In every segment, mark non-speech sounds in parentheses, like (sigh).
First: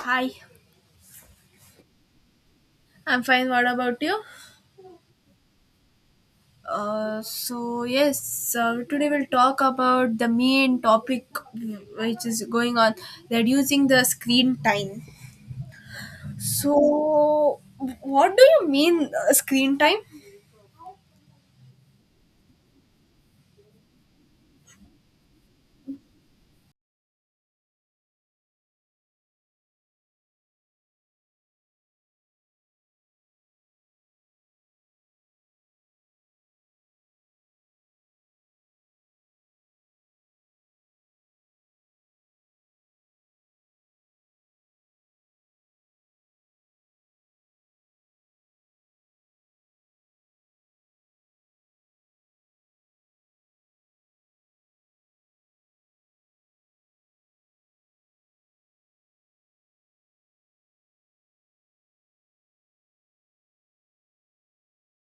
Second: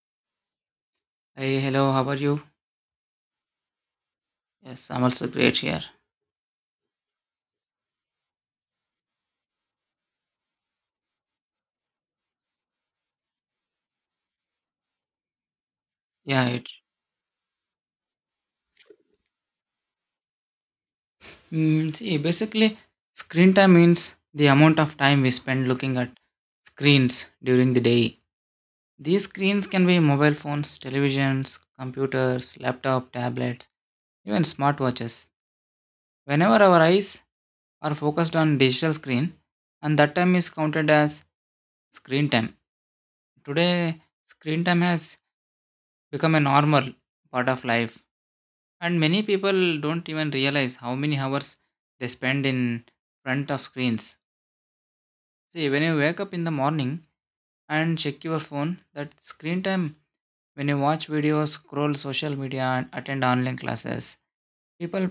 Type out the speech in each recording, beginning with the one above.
Hi. Hey, hello, how are you? I'm fine. What about you? Yes, I'm also great here. So yes, today we'll talk about the main topic which is going on, reducing the screen time. Yeah, it So, what do you mean screen time? See, basically screen time means the amount of time we spend looking at screens during the day. These screens can be mobile phones, televisions, computers, laptop, tablets, even smartwatches. Whenever our eyes are focused on digital screen, and that time is counted as screen time. Today screen time has become a normal part of life, and many people don't even realize how many hours they spend in front of screens. See, when you wake up in the morning and check your phone, that screen time, when you watch videos, scroll social media, and attend online classes, people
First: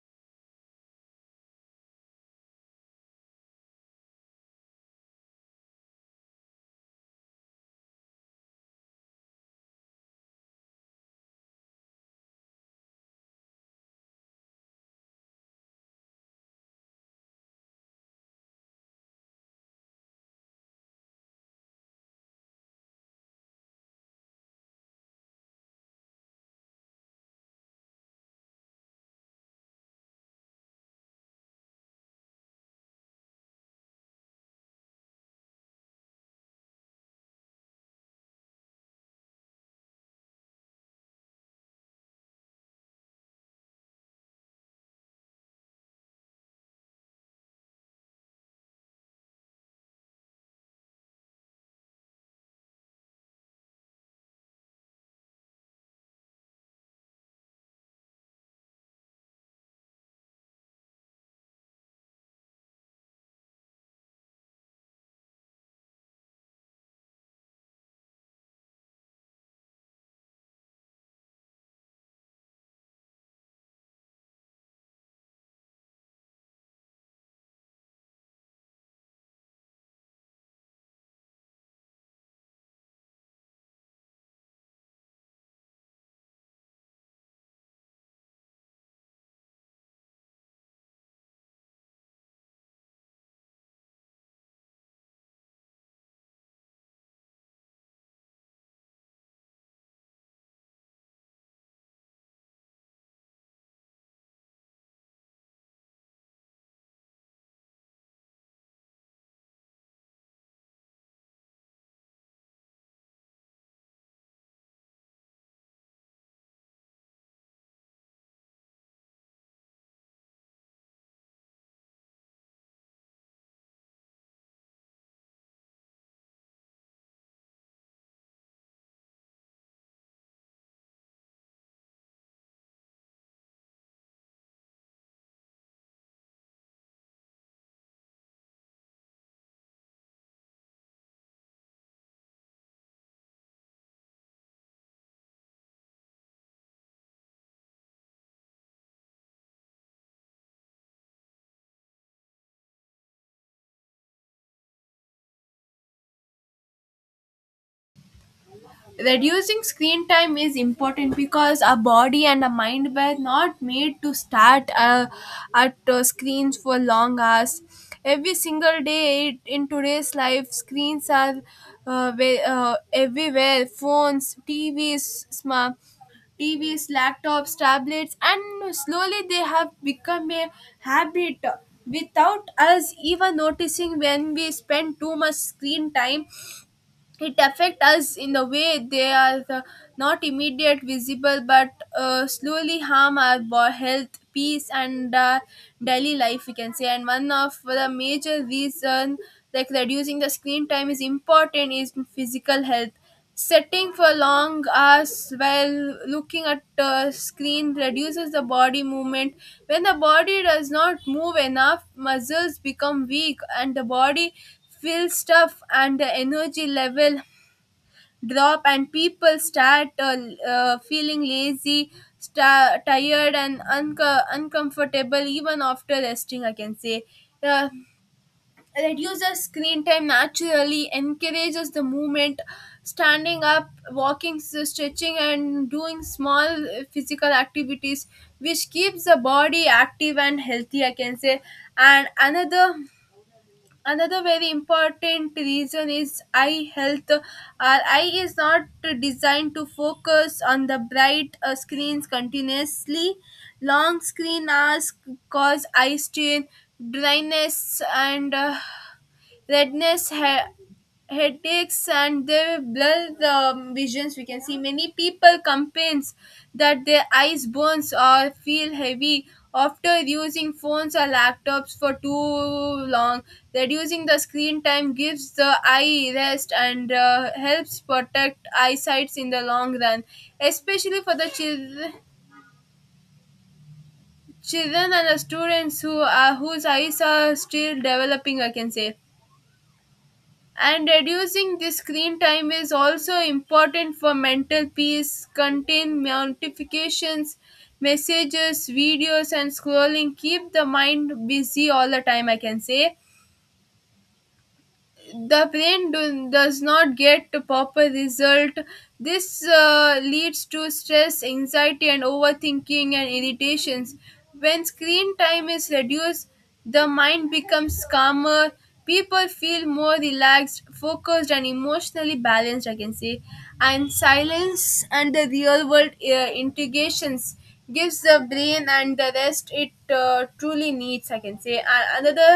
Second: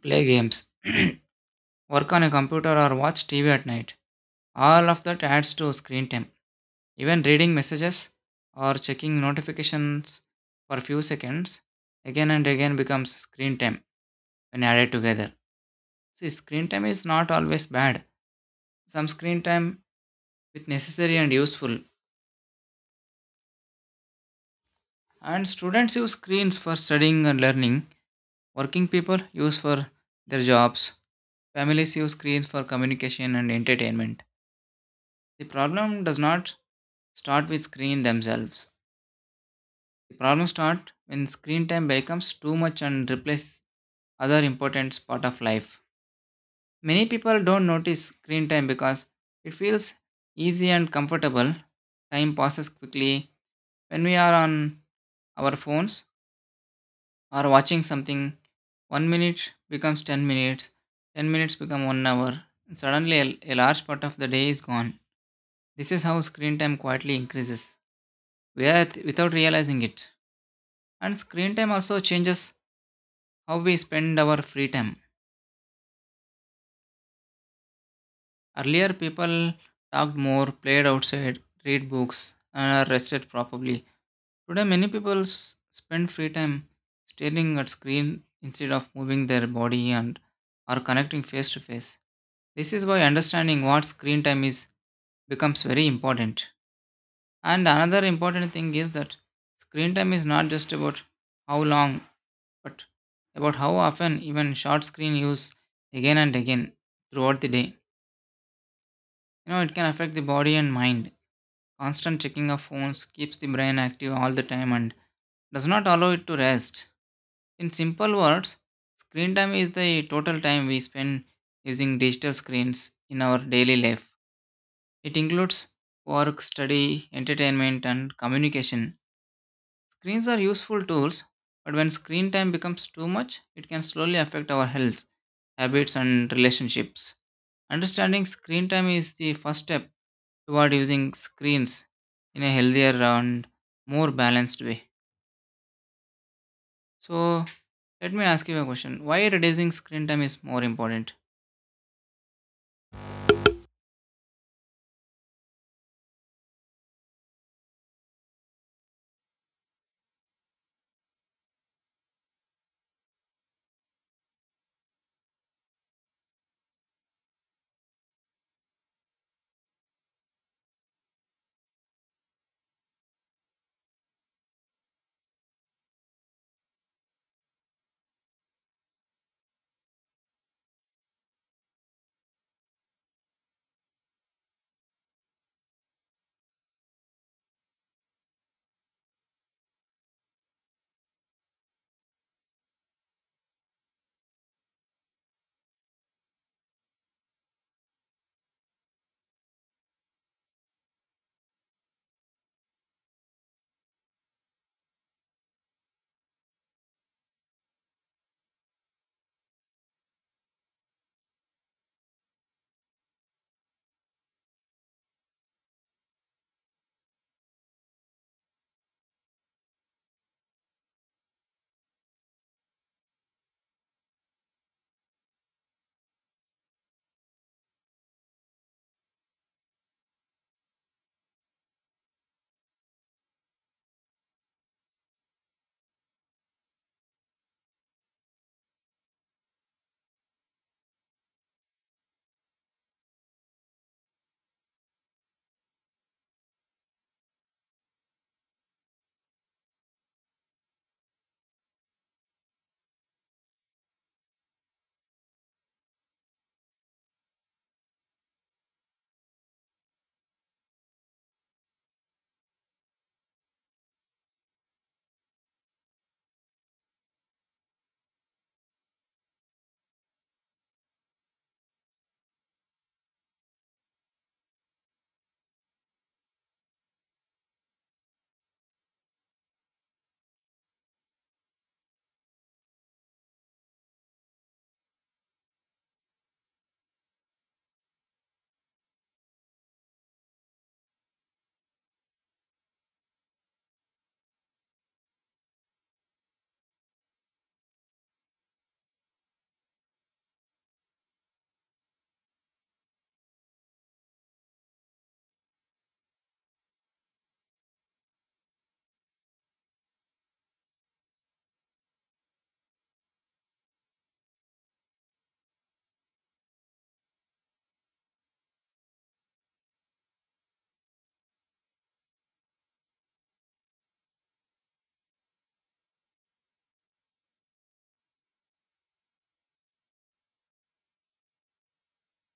play games, (coughs) (clears throat) work on a computer, or watch TV at night. All of that adds to screen time. Even reading messages or checking notifications for few seconds again and again becomes screen time when added together. See, screen time is not always bad. Some screen time with necessary and useful. And students use screens for studying and learning. Working people use for their jobs. Families use screens for communication and entertainment. The problem does not start with screens themselves. The problem starts when screen time becomes too much and replaces other important part of life. Many people don't notice screen time because it feels easy and comfortable. Time passes quickly when we are on our phones or watching something. 1 minute becomes 10 minutes, 10 minutes become 1 hour, and suddenly a large part of the day is gone. This is how screen time quietly increases without realizing it. And screen time also changes how we spend our free time. Earlier, people talked more, played outside, read books, and are rested properly. Today, many people spend free time staring at screen instead of moving their body and are connecting face to face. This is why understanding what screen time is becomes very important. And another important thing is that screen time is not just about how long, but about how often, even short screen use again and again throughout the day. You know, it can affect the body and mind. Constant checking of phones keeps the brain active all the time and does not allow it to rest. In simple words, screen time is the total time we spend using digital screens in our daily life. It includes work, study, entertainment, and communication. Screens are useful tools, but when screen time becomes too much, it can slowly affect our health, habits, and relationships. Understanding screen time is the first step toward using screens in a healthier and more balanced way. So, let me ask you a question, why reducing screen time is more important? Reducing screen time is important because our body and our mind were not made to start at screens for long hours every single day. In today's life, screens are everywhere, phones, tvs, smart TVs, laptops, tablets, and slowly they have become a habit without us even noticing. When we spend too much screen time, it affect us in the way they are not immediate visible but slowly harm our health, peace, and daily life, we can say. And one of the major reason like reducing the screen time is important is physical health. Sitting for long hours while looking at a screen reduces the body movement. When the body does not move enough, muscles become weak and the body feels stuff and the energy level drop, and people start feeling lazy, sta tired and uncomfortable even after resting, I can say. uh, Reduces screen time naturally encourages the movement, standing up, walking, stretching, and doing small physical activities, which keeps the body active and healthy, I can say. And another. Another very important reason is eye health. Our eye is not designed to focus on the bright screens continuously. Long screen hours cause eye strain, dryness, and redness, headaches, and they blur the visions. We can see many people complains that their eyes burns or feel heavy after using phones or laptops for too long. Reducing the screen time gives the eye rest and helps protect eyesight in the long run, especially for the children children and the students who are whose eyes are still developing, I can say. And reducing the screen time is also important for mental peace. Contain notifications, messages, videos and scrolling keep the mind busy all the time, I can say. The brain does not get a proper result. This leads to stress, anxiety and overthinking and irritations. When screen time is reduced, the mind becomes calmer, people feel more relaxed, focused and emotionally balanced, I can say. And silence and the real world integrations gives the brain and the rest it truly needs, I can say. And another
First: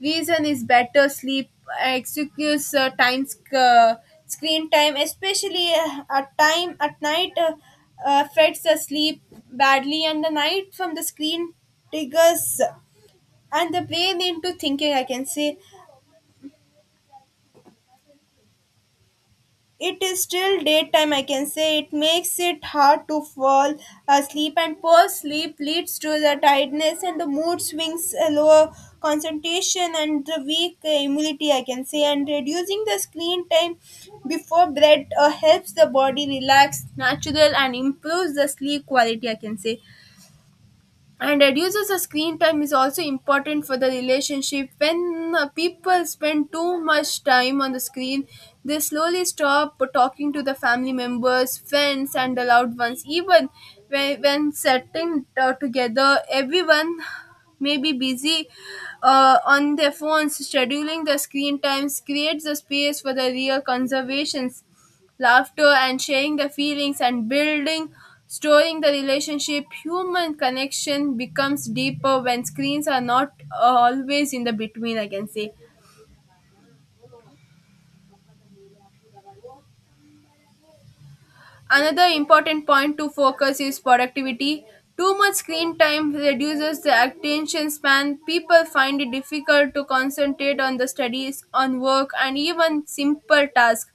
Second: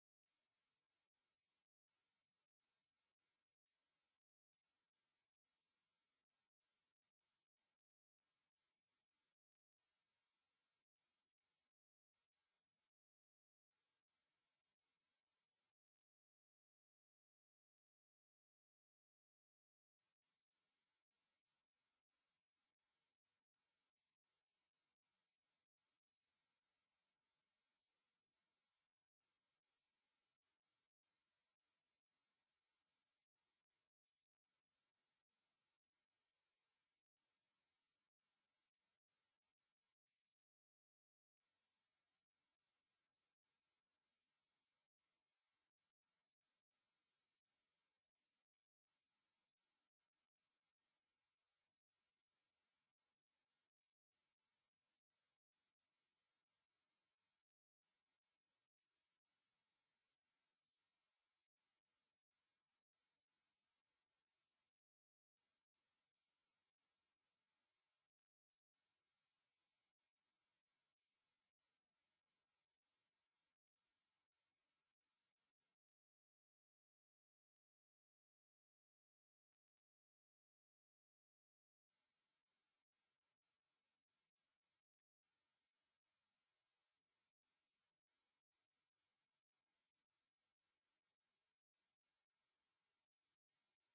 reason is better sleep. uh, excuse uh, time sc- uh, Screen time, especially at night, affects the sleep badly, and the night from the screen triggers and the brain into thinking, I can say. It is still daytime, I can say. It makes it hard to fall asleep, and poor sleep leads to the tiredness and the mood swings, lower concentration, and the weak immunity, I can say. And reducing the screen time before bed helps the body relax, natural, and improves the sleep quality, I can say. And reduces the screen time is also important for the relationship. When people spend too much time on the screen, they slowly stop talking to the family members, friends and the loved ones. Even when setting together, everyone may be busy on their phones. Scheduling the screen times creates a space for the real conversations, laughter and sharing the feelings, and building, storing the relationship. Human connection becomes deeper when screens are not always in the between, I can say. Another important point to focus is productivity. Too much screen time reduces the attention span. People find it difficult to concentrate on the studies, on work, and even simple tasks.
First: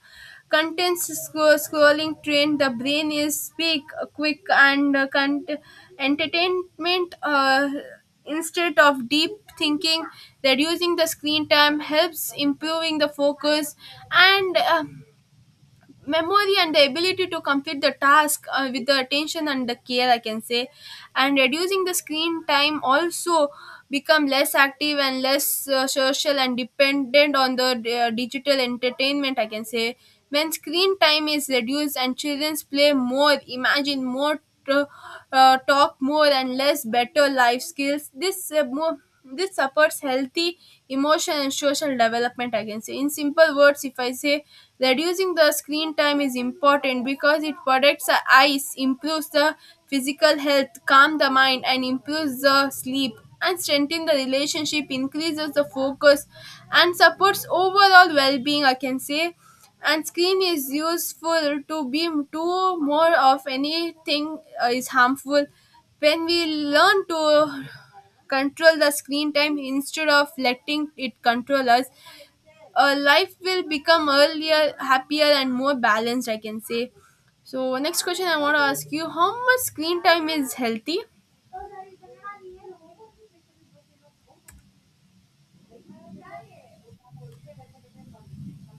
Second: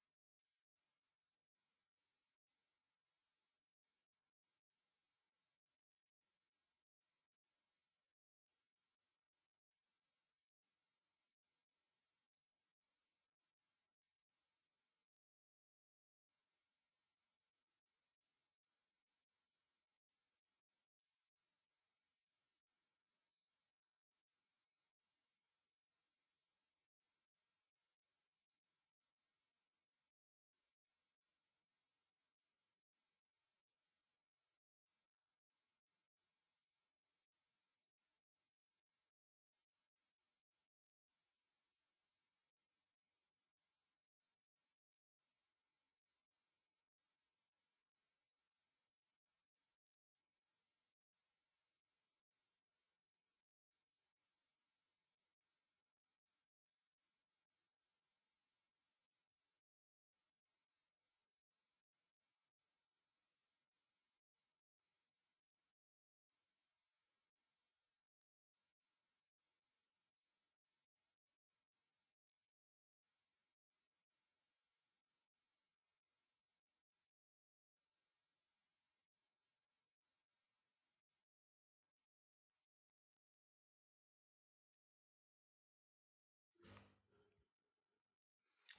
Content scrolling train the brain is speak quick and entertainment instead of deep thinking. Reducing the screen time helps improving the focus and memory and the ability to complete the task with the attention and the care, I can say. And reducing the screen time also become less active and less social and dependent on the digital entertainment, I can say. When screen time is reduced and children play more, imagine more, t- talk more and less better life skills. This more this supports healthy emotion and social development, I can say. In simple words, if I say, reducing the screen time is important because it protects the eyes, improves the physical health, calms the mind, and improves the sleep, and strengthen the relationship, increases the focus, and supports overall well-being, I can say. And screen is useful, to be too more of anything is harmful. When we learn to control the screen time instead of letting it control us, life will become earlier, happier, and more balanced, I can say. So, next question I want to ask you: how much screen time is healthy?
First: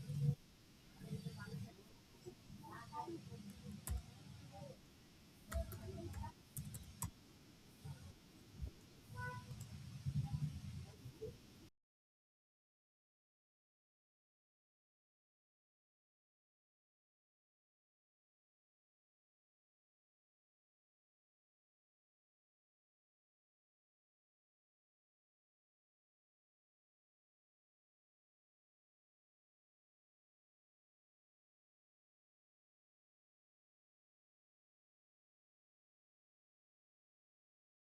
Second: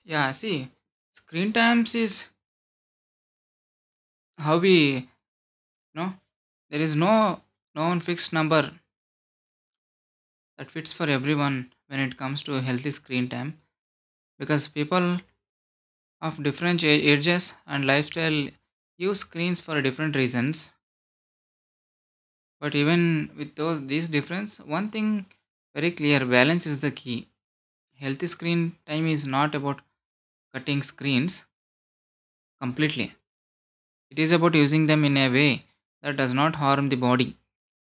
Yeah, see, screen times is how we know there is no known fixed number that fits for everyone when it comes to healthy screen time, because people of different ages and lifestyle use screens for different reasons, but even with those these difference, one thing very clear, balance is the key. Healthy screen time is not about cutting screens completely. It is about using them in a way that does not harm the body,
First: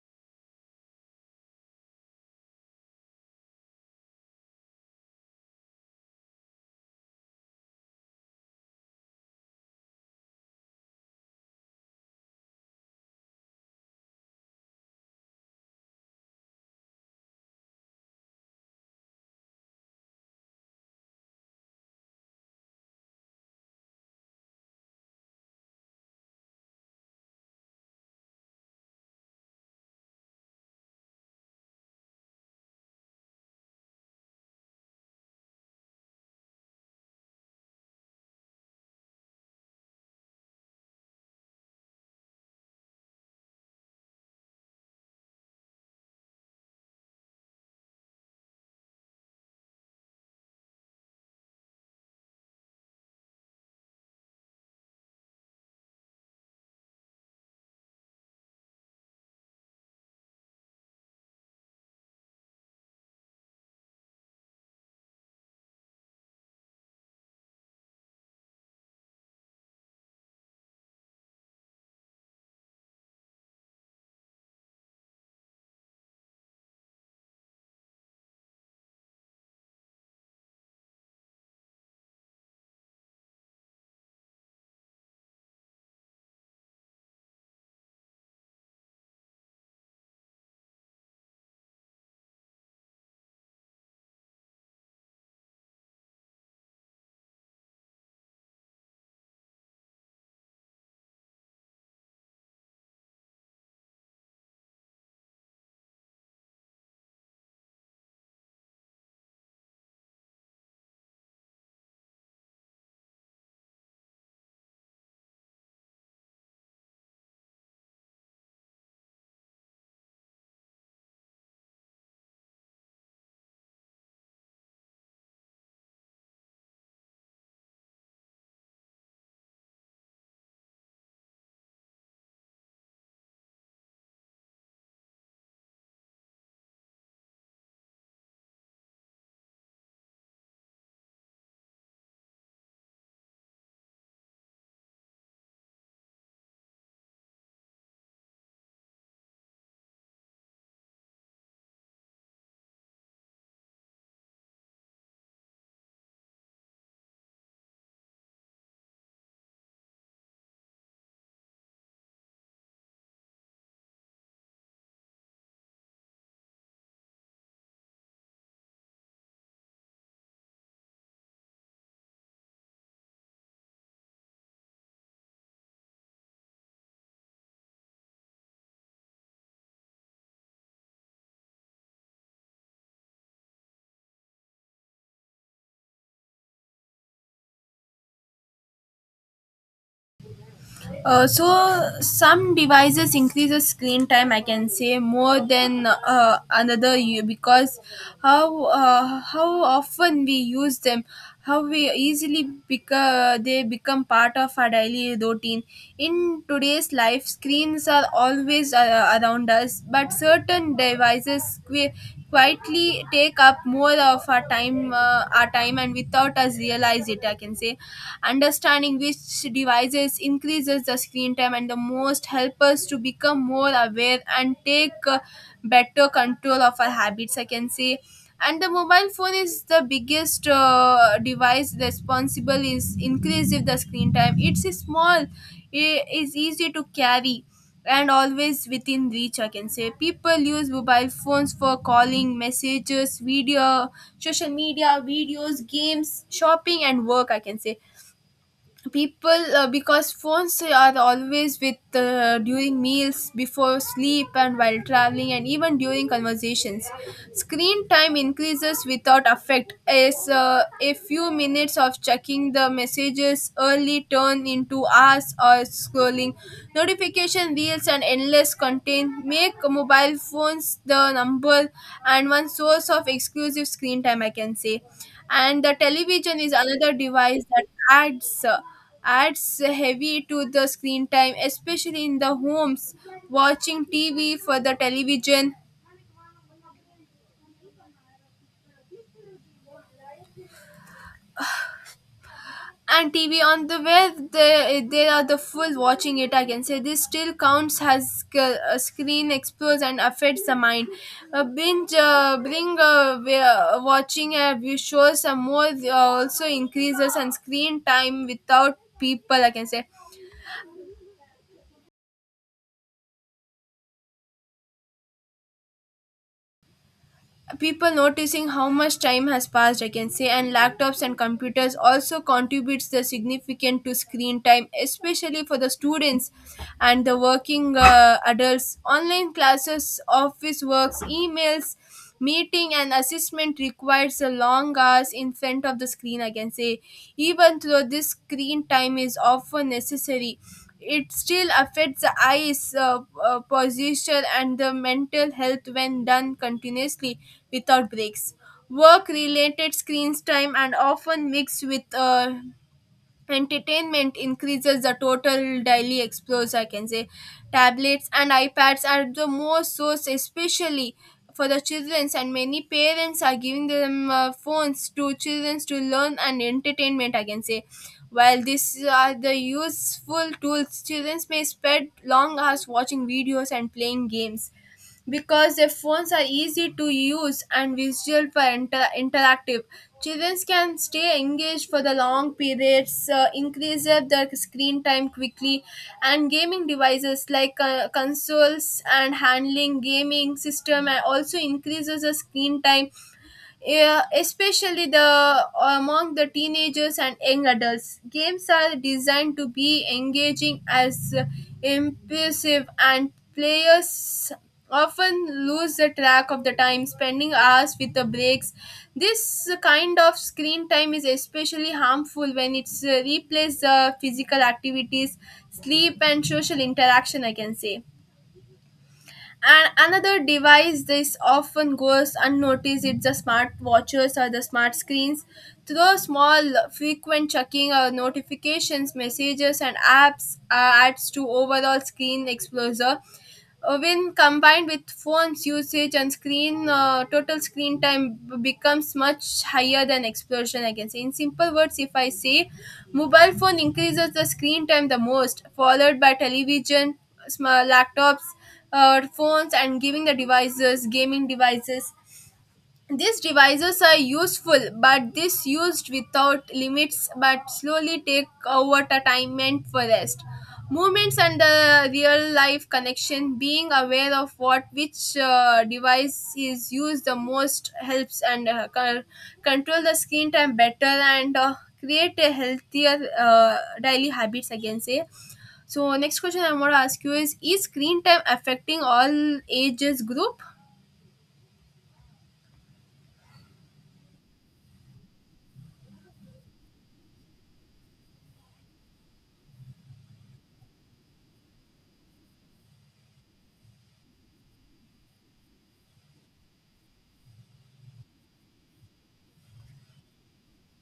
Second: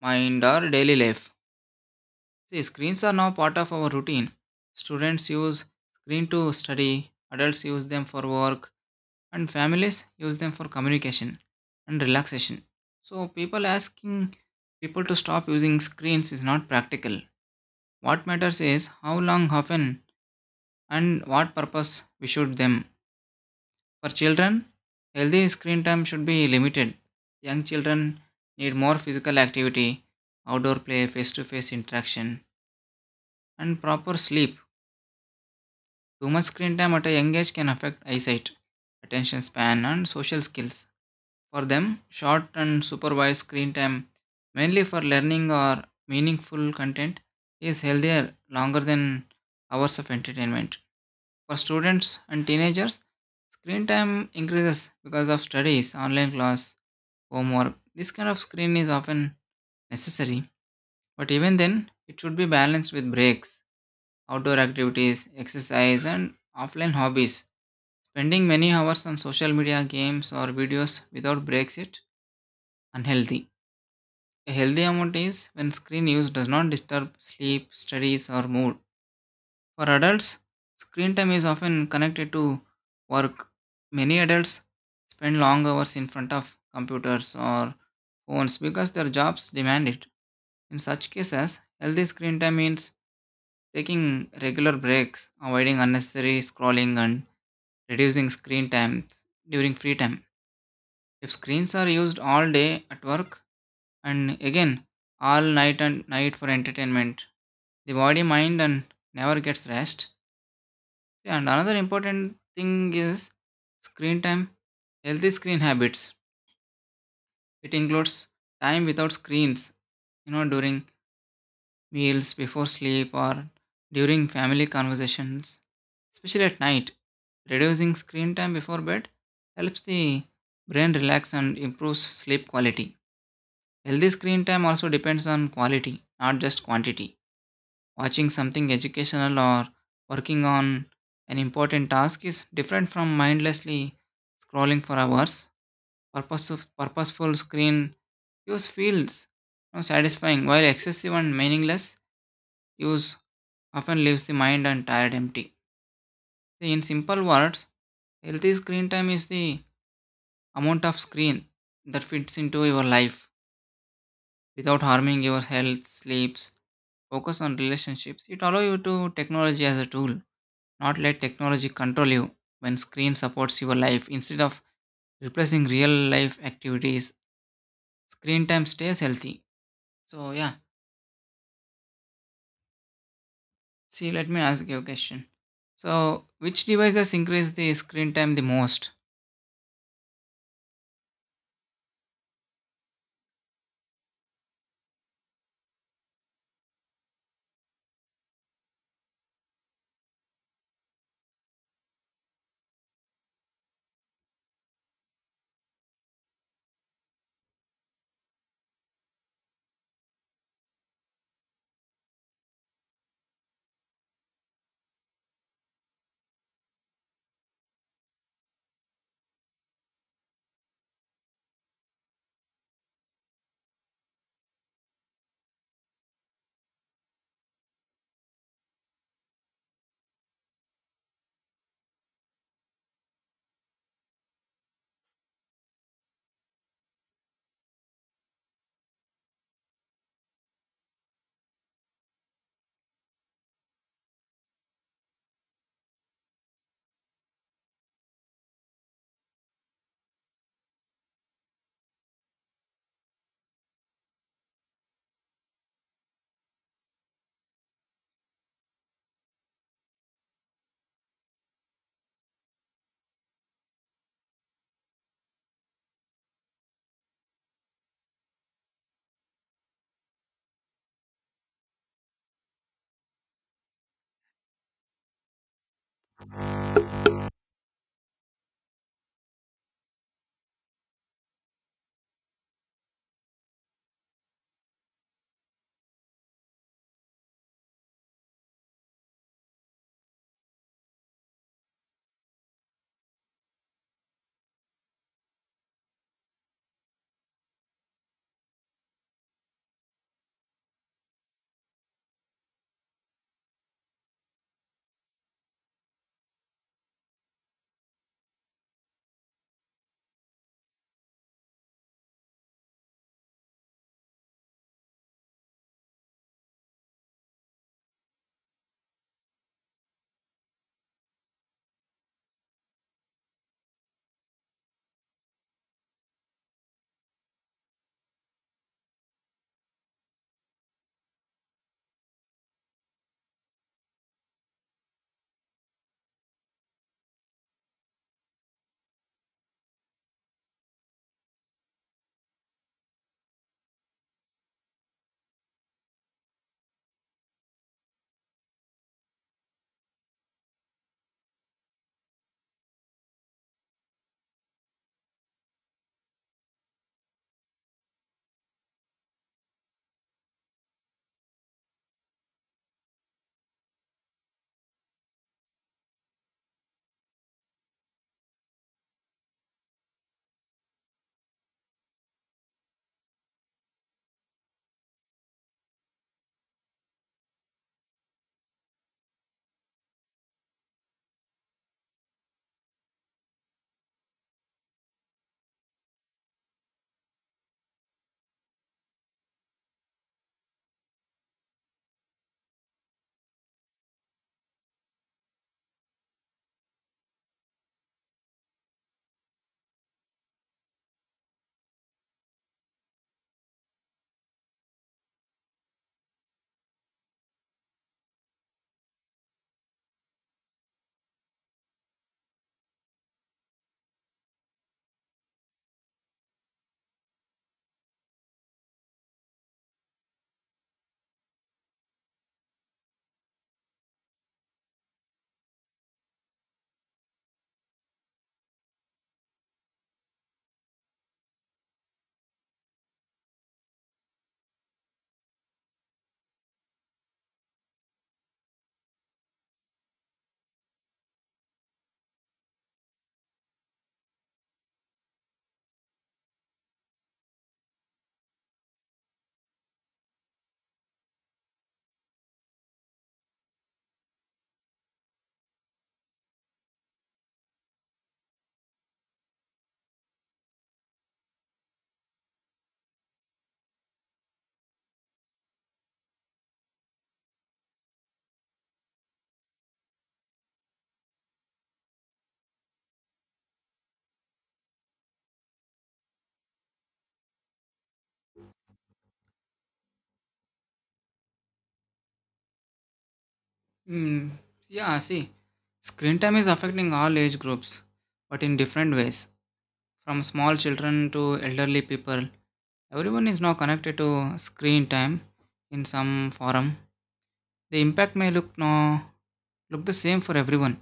mind, or daily life. See, screens are now part of our routine. Students use screen to study, adults use them for work, and families use them for communication and relaxation. So, people to stop using screens is not practical. What matters is how long, often, and what purpose we should them. For children, healthy screen time should be limited. Young children need more physical activity, outdoor play, face to face interaction, and proper sleep. Too much screen time at a young age can affect eyesight, attention span, and social skills. For them, short and supervised screen time, mainly for learning or meaningful content, is healthier longer than hours of entertainment. For students and teenagers, screen time increases because of studies, online class, homework. This kind of screen is often necessary, but even then, it should be balanced with breaks, outdoor activities, exercise, and offline hobbies. Spending many hours on social media, games, or videos without breaks is unhealthy. A healthy amount is when screen use does not disturb sleep, studies, or mood. For adults, screen time is often connected to work. Many adults spend long hours in front of computers or phones because their jobs demand it. In such cases, healthy screen time means taking regular breaks, avoiding unnecessary scrolling, and reducing screen times during free time. If screens are used all day at work and again all night and night for entertainment, the body, mind, and never gets rest. And another important thing is screen time, healthy screen habits. It includes time without screens, you know, during meals before sleep or during family conversations, especially at night. Reducing screen time before bed helps the brain relax and improves sleep quality. Healthy screen time also depends on quality, not just quantity. Watching something educational or working on an important task is different from mindlessly scrolling for hours. Purposeful screen use feels, you know, satisfying, while excessive and meaningless use often leaves the mind and tired empty. In simple words, healthy screen time is the amount of screen that fits into your life without harming your health, sleeps, focus on relationships. It allows you to technology as a tool, not let technology control you. When screen supports your life instead of replacing real life activities, screen time stays healthy. So yeah, see, let me ask you a question. So, which devices increase the screen time the most? Some devices increases screen time, I can say, more than another because how often we use them, how we easily they become part of our daily routine. In today's life, screens are always around us, but certain devices quietly take up more of our time, and without us realize it, I can say. Understanding which devices increases the screen time and the most help us to become more aware and take better control of our habits, I can say. And the mobile phone is the biggest device responsible is increase if the screen time. It's small, it is easy to carry and always within reach, I can say. People use mobile phones for calling, messages, video, social media, videos, games, shopping and work, I can say. People because phones are always with during meals, before sleep, and while traveling, and even during conversations, screen time increases without effect. As a few minutes of checking the messages early turn into hours or scrolling notification reels and endless content make mobile phones the number and one source of exclusive screen time, I can say. And the television is another device that adds heavy to the screen time, especially in the homes, watching tv for the television and tv on the web, they are the full watching it, I can say. This still counts as screen explores and affects the mind. Watching view shows and more also increases and screen time without people, I can say, people noticing how much time has passed, I can say. And laptops and computers also contributes the significant to screen time, especially for the students and the working adults. Online classes, office works, emails, meeting and assessment requires a long hours in front of the screen, I can say. Even though this screen time is often necessary, it still affects the eyes, posture and the mental health when done continuously without breaks. Work related screens time and often mixed with entertainment increases the total daily explores, I can say. Tablets and ipads are the most source, especially for the children, and many parents are giving them phones to children to learn and entertainment, I can say. While these are the useful tools, children may spend long hours watching videos and playing games because their phones are easy to use and visual for interactive. Children can stay engaged for the long periods, increase their screen time quickly. And gaming devices like consoles and handling gaming system and also increases the screen time, yeah, especially the among the teenagers and young adults. Games are designed to be engaging as impulsive, and players often lose the track of the time spending hours with the breaks. This kind of screen time is especially harmful when it's replaces the physical activities, sleep and social interaction, I can say. And another device this often goes unnoticed is the smart watches or the smart screens. Through small, frequent checking or notifications, messages, and apps adds to overall screen exposure. When combined with phones usage and screen total screen time becomes much higher than explosion, I can say. In simple words, if I say, mobile phone increases the screen time the most, followed by television, small laptops, phones and giving the devices, gaming devices. These devices are useful, but this used without limits, but slowly take over the time meant for rest, movements and the real life connection. Being aware of what which device is used the most helps and control the screen time better and create a healthier daily habits, I can say. So next question I want to ask you is screen time affecting all ages group? Hmm. Yeah, see, screen time is affecting all age groups, but in different ways. From small children to elderly people, everyone is now connected to screen time in some form. The impact may look no look the same for everyone,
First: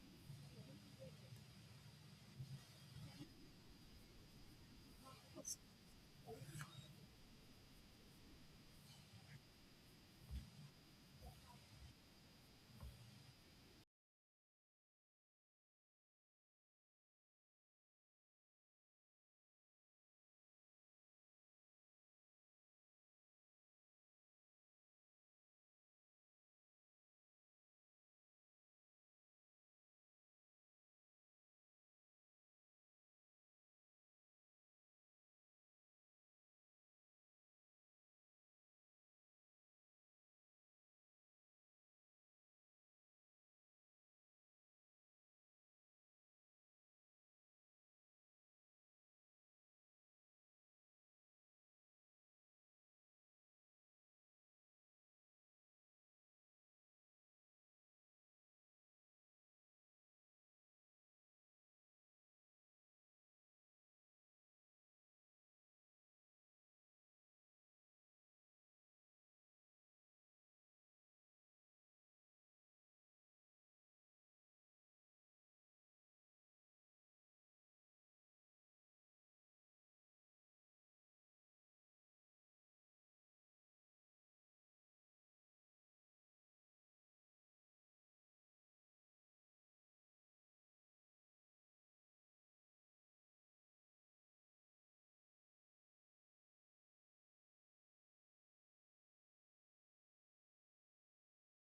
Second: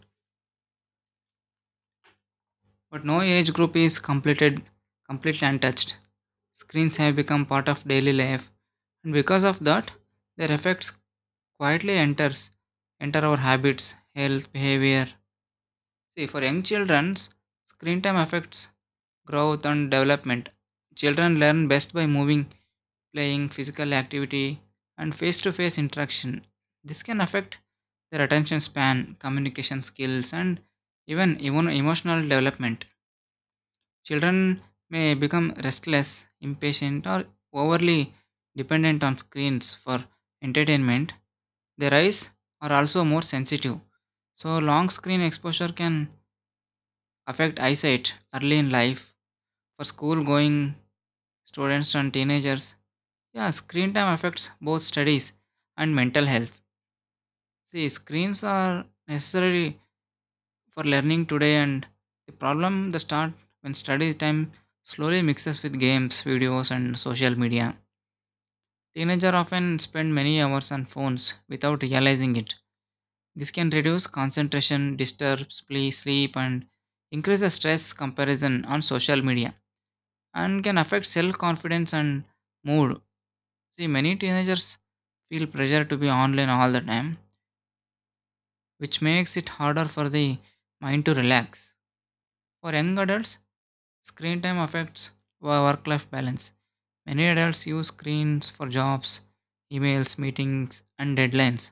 but no age group is completed completely untouched. Screens have become part of daily life, and because of that, their effects quietly enters enter our habits, health, behavior. See, for young children, screen time affects growth and development. Children learn best by moving, playing, physical activity, and face to face interaction. This can affect their attention span, communication skills, and even emotional development. Children may become restless, impatient, or overly dependent on screens for entertainment. Their eyes are also more sensitive, so long screen exposure can affect eyesight early in life. For school going students and teenagers, yeah, screen time affects both studies and mental health. See, screens are necessary for learning today, and the problem the start when study time slowly mixes with games, videos, and social media. Teenagers often spend many hours on phones without realizing it. This can reduce concentration, disturbs play, sleep, and increases stress comparison on social media and can affect self confidence and mood. See, many teenagers feel pressure to be online all the time, which makes it harder for the mind to relax. For young adults, screen time affects work life balance. Many adults use screens for jobs, emails, meetings, and deadlines.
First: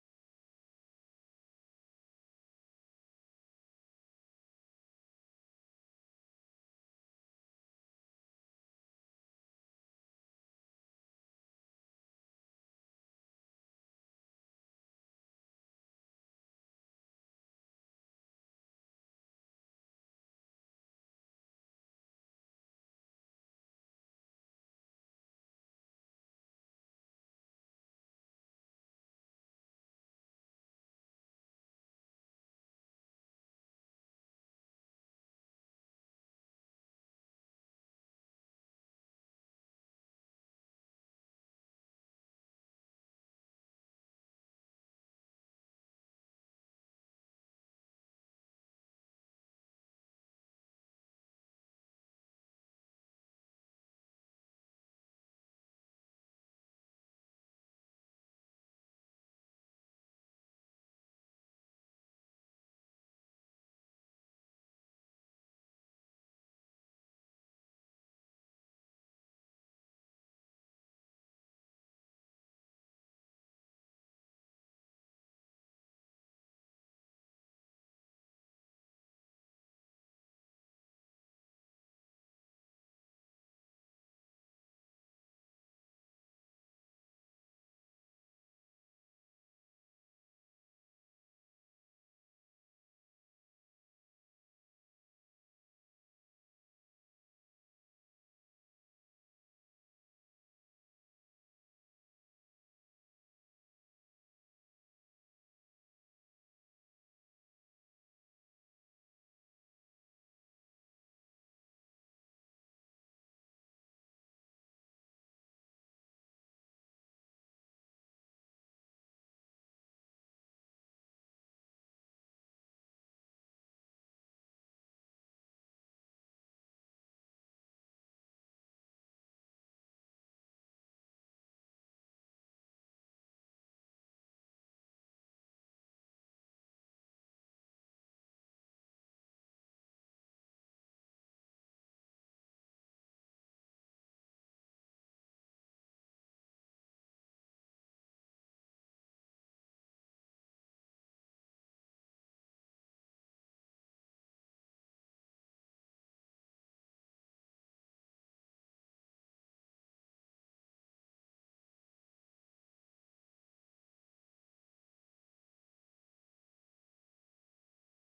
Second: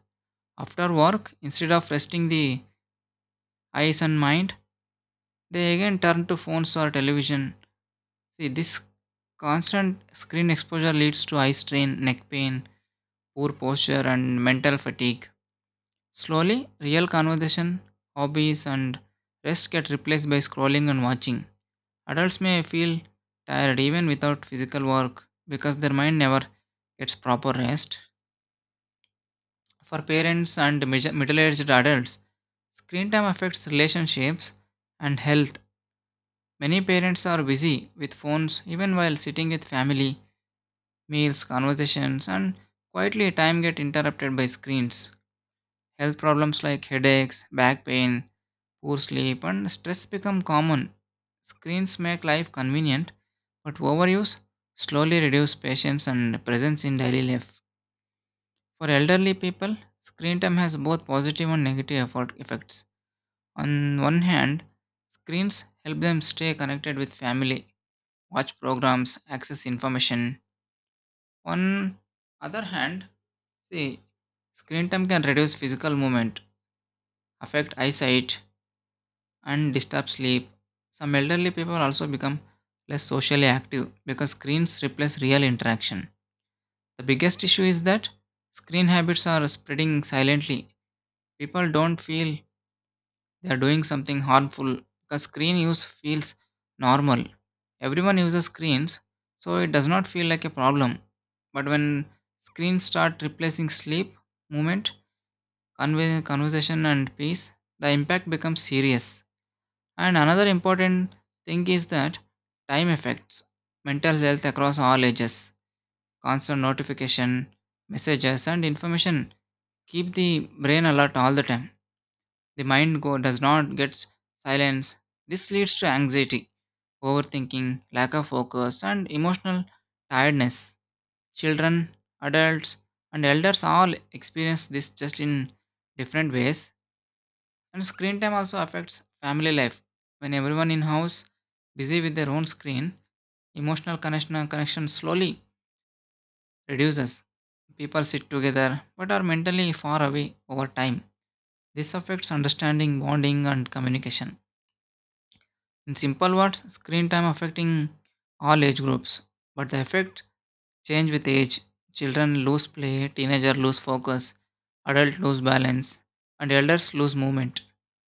After work, instead of resting the eyes and mind, they again turn to phones or television. See, this constant screen exposure leads to eye strain, neck pain, poor posture, and mental fatigue. Slowly, real conversation, hobbies, and rest get replaced by scrolling and watching. Adults may feel tired even without physical work because their mind never gets proper rest. For parents and middle aged adults, screen time affects relationships and health. Many parents are busy with phones even while sitting with family, meals, conversations, and quietly time get interrupted by screens. Health problems like headaches, back pain, poor sleep, and stress become common. Screens make life convenient, but overuse slowly reduces patience and presence in daily life. For elderly people, screen time has both positive and negative effort effects. On one hand, screens help them stay connected with family, watch programs, access information. On other hand, see, screen time can reduce physical movement, affect eyesight, and disturb sleep. Some elderly people also become less socially active because screens replace real interaction. The biggest issue is that screen habits are spreading silently. People don't feel they are doing something harmful because screen use feels normal. Everyone uses screens, so it does not feel like a problem. But when screens start replacing sleep, movement, conversation, and peace, the impact becomes serious. And another important thing is that time affects mental health across all ages. Constant notification, messages, and information keep the brain alert all the time. Does not get silence. This leads to anxiety, overthinking, lack of focus, and emotional tiredness. Children, adults, and elders all experience this just in different ways. And screen time also affects family life. When everyone in house busy with their own screen, emotional connection slowly reduces. People sit together but are mentally far away over time. This affects understanding, bonding, and communication. In simple words, screen time affecting all age groups, but the effect change with age. Children lose play, teenager lose focus, adult lose balance, and elders lose movement.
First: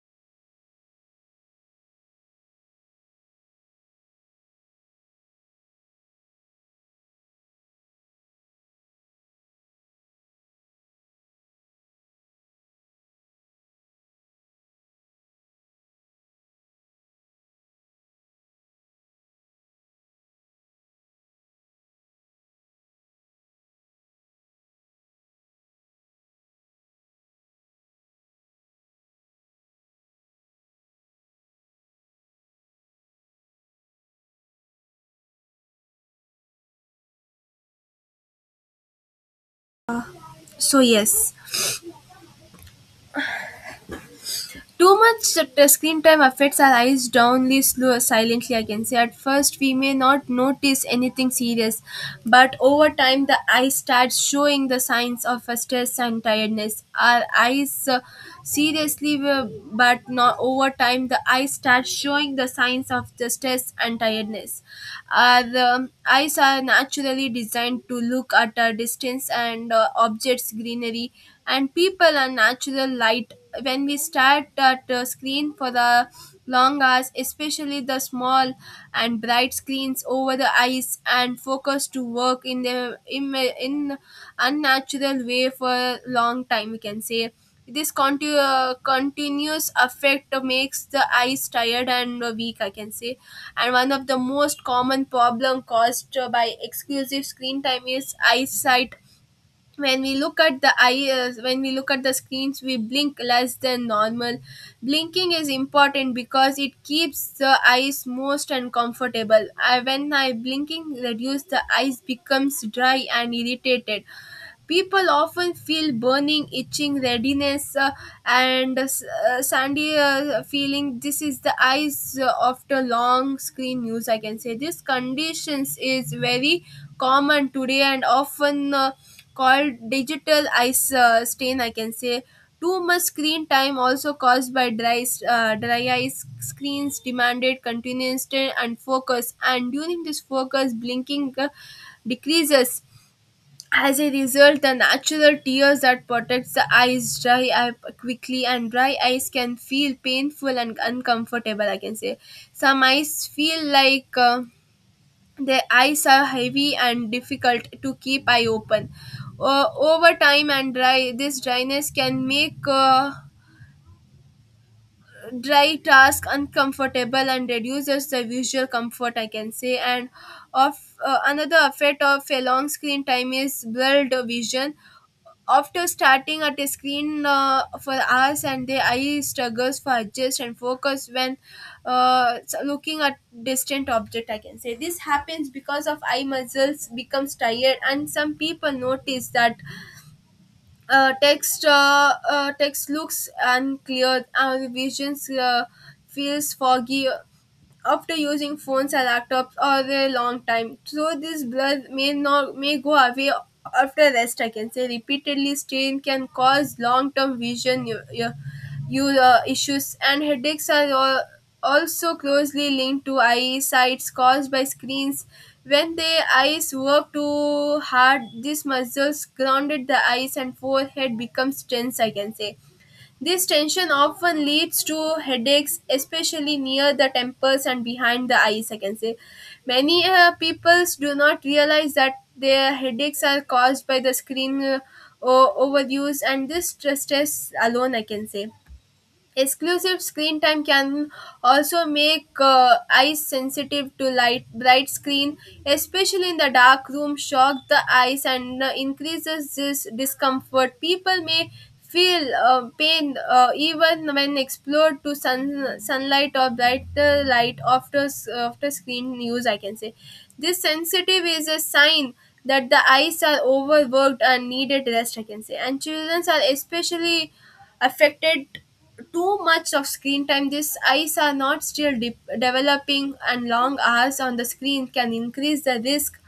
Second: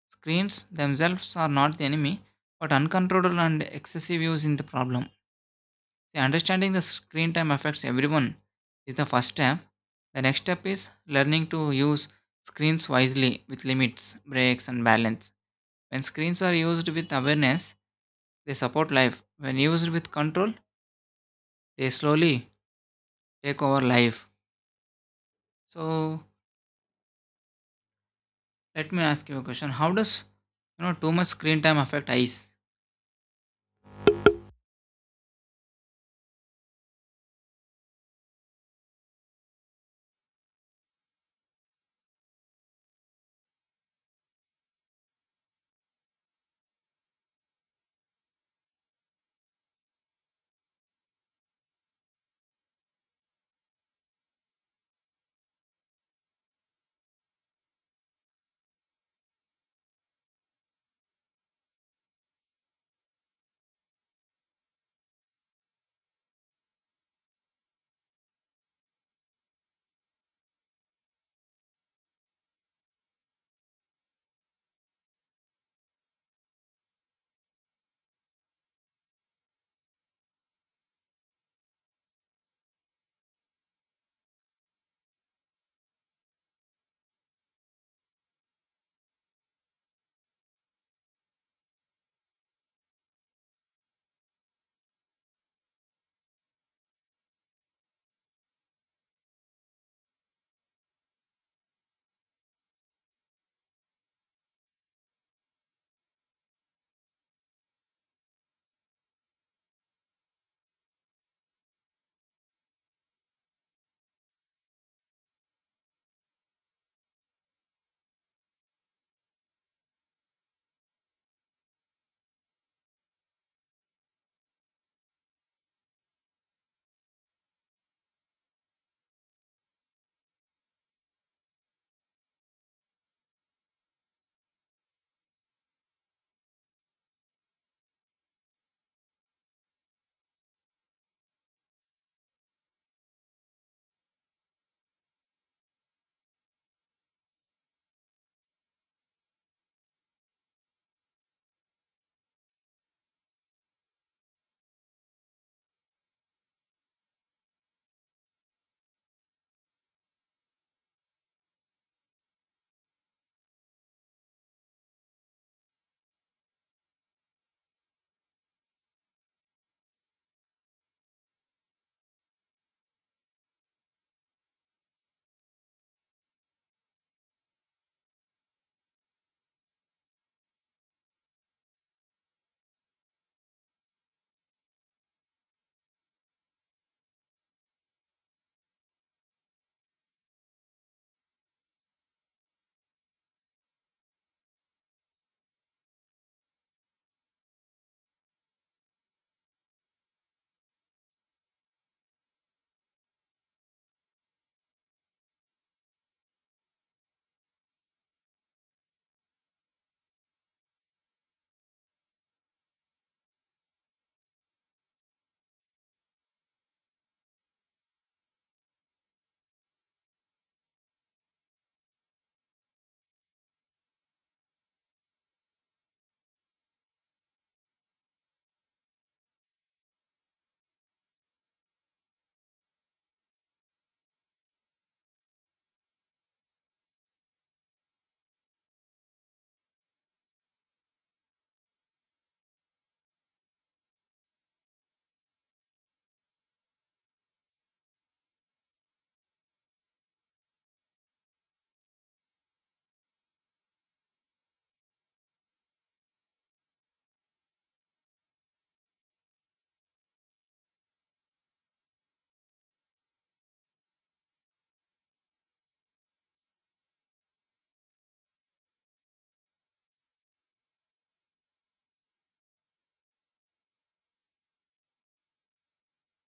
Screens themselves are not the enemy, but uncontrolled and excessive use is the problem. See, understanding the screen time affects everyone is the first step. The next step is learning to use screens wisely with limits, breaks, and balance. When screens are used with awareness, they support life. When used with control, they slowly take over life. So, let me ask you a question: how does, you know, too much screen time affect eyes? So yes. Too much screen time affects our eyes Downly, slow, silently, I can say. At first, we may not notice anything serious, but over time, the eye starts showing the signs of a stress and tiredness. Our eyes seriously, but not over time, the eye starts showing the signs of the stress and tiredness. Our eyes are naturally designed to look at a distance and objects, greenery, and people and natural light when we stare at a screen for the long hours, especially the small and bright screens over the eyes and focus to work in unnatural way for a long time, we can say this continuous effect makes the eyes tired and weak, I can say. And one of the most common problem caused by exclusive screen time is eyesight. When we look at the eyes, when we look at the screens, we blink less than normal. Blinking is important because it keeps the eyes moist and comfortable. I, when I blinking reduce the eyes becomes dry and irritated. People often feel burning, itching, readiness, and sandy feeling. This is the eyes after long screen use. I can say this conditions is very common today and often called digital eye stain, I can say. Too much screen time also caused by dry, dry eyes. Screens demanded continuous and focus, and during this focus, blinking decreases. As a result, the natural tears that protects the eyes dry up quickly, and dry eyes can feel painful and uncomfortable, I can say. Some eyes feel like their eyes are heavy and difficult to keep eye open. Over time and dry, this dryness can make dry task uncomfortable and reduces the visual comfort, I can say. And of another effect of a long screen time is blurred vision. After starting at a screen for hours, and the eye struggles for adjust and focus when looking at distant object, I can say this happens because of eye muscles becomes tired, and some people notice that text looks unclear, our visions feels foggy after using phones or laptops or a long time. So this blood may not may go away after rest, I can say. Repeatedly strain can cause long term vision issues, and headaches are also closely linked to eyesight caused by screens. When the eyes work too hard, these muscles grounded the eyes and forehead becomes tense, I can say. This tension often leads to headaches, especially near the temples and behind the eyes, I can say. Many people do not realize that their headaches are caused by the screen overuse and this stress alone, I can say. Exclusive screen time can also make eyes sensitive to light. Bright screen, especially in the dark room, shock the eyes and increases this discomfort. People may feel pain even when exposed to sunlight or brighter light after after screen use, I can say. This sensitive is a sign that the eyes are overworked and needed rest, I can say. And children are especially affected. Too much of screen time, these eyes are not still developing, and long hours on the screen can increase the risk,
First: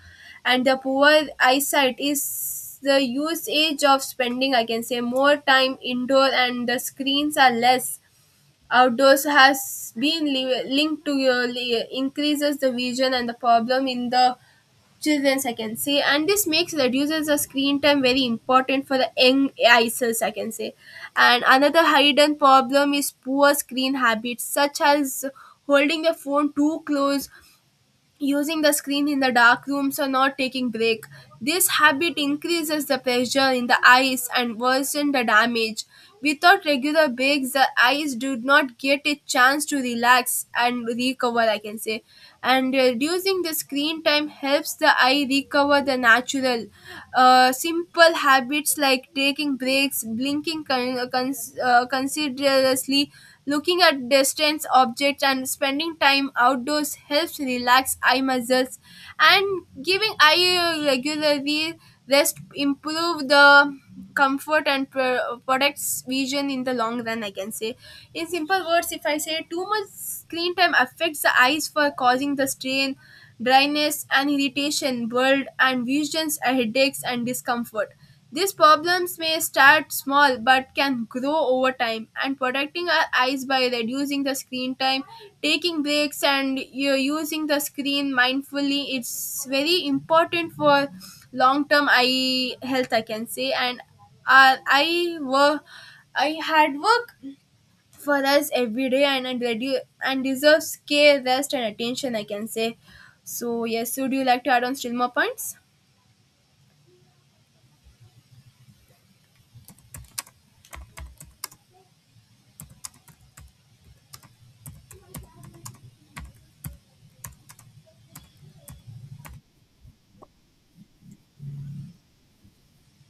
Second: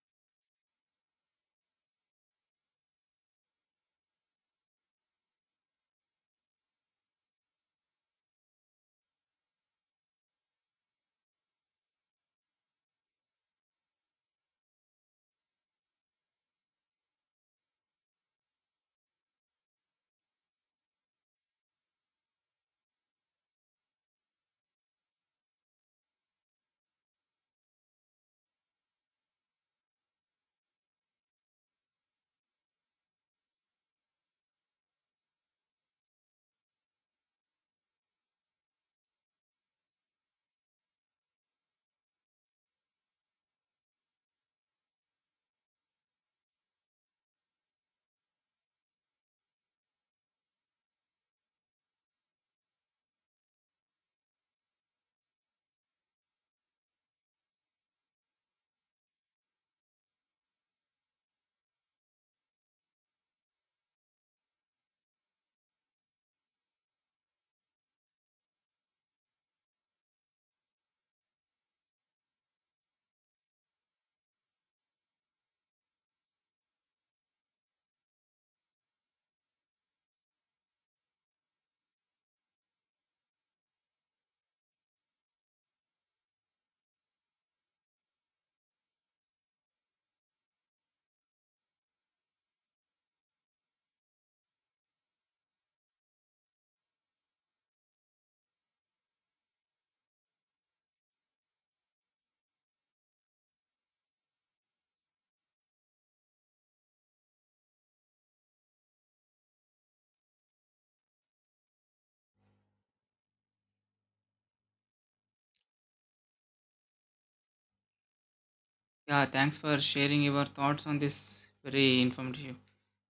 and the poor eyesight is the usage of spending, I can say, more time indoor and the screens are less outdoors, has been linked to your increases the vision and the problem in the children's, I can say. And this makes reduces the screen time very important for the young eye cells, I can say. And another hidden problem is poor screen habits, such as holding the phone too close, using the screen in the dark rooms or not taking break. This habit increases the pressure in the eyes and worsen the damage. Without regular breaks, the eyes do not get a chance to relax and recover, I can say. And reducing the screen time helps the eye recover the natural simple habits like taking breaks, blinking considerably. Looking at distant objects and spending time outdoors helps relax eye muscles, and giving eye regularly rest improve the comfort and products vision in the long run, I can say. In simple words, if I say, too much screen time affects the eyes for causing the strain, dryness and irritation, blurred and visions, headaches and discomfort. These problems may start small but can grow over time, and protecting our eyes by reducing the screen time, taking breaks, and you using the screen mindfully, it's very important for long term eye health, I can say. And our eye work, I had work for us every day, and and deserves care, rest, and attention, I can say. So, yes, would you like to add on still more points? Yeah, thanks for sharing your thoughts on this very informative,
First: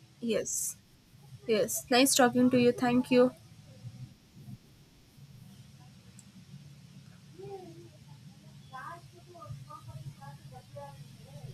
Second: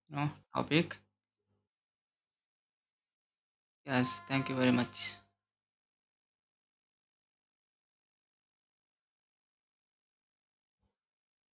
you know, Yes, topic. yes. Nice talking to you. Thank you. Yes, thank you very much.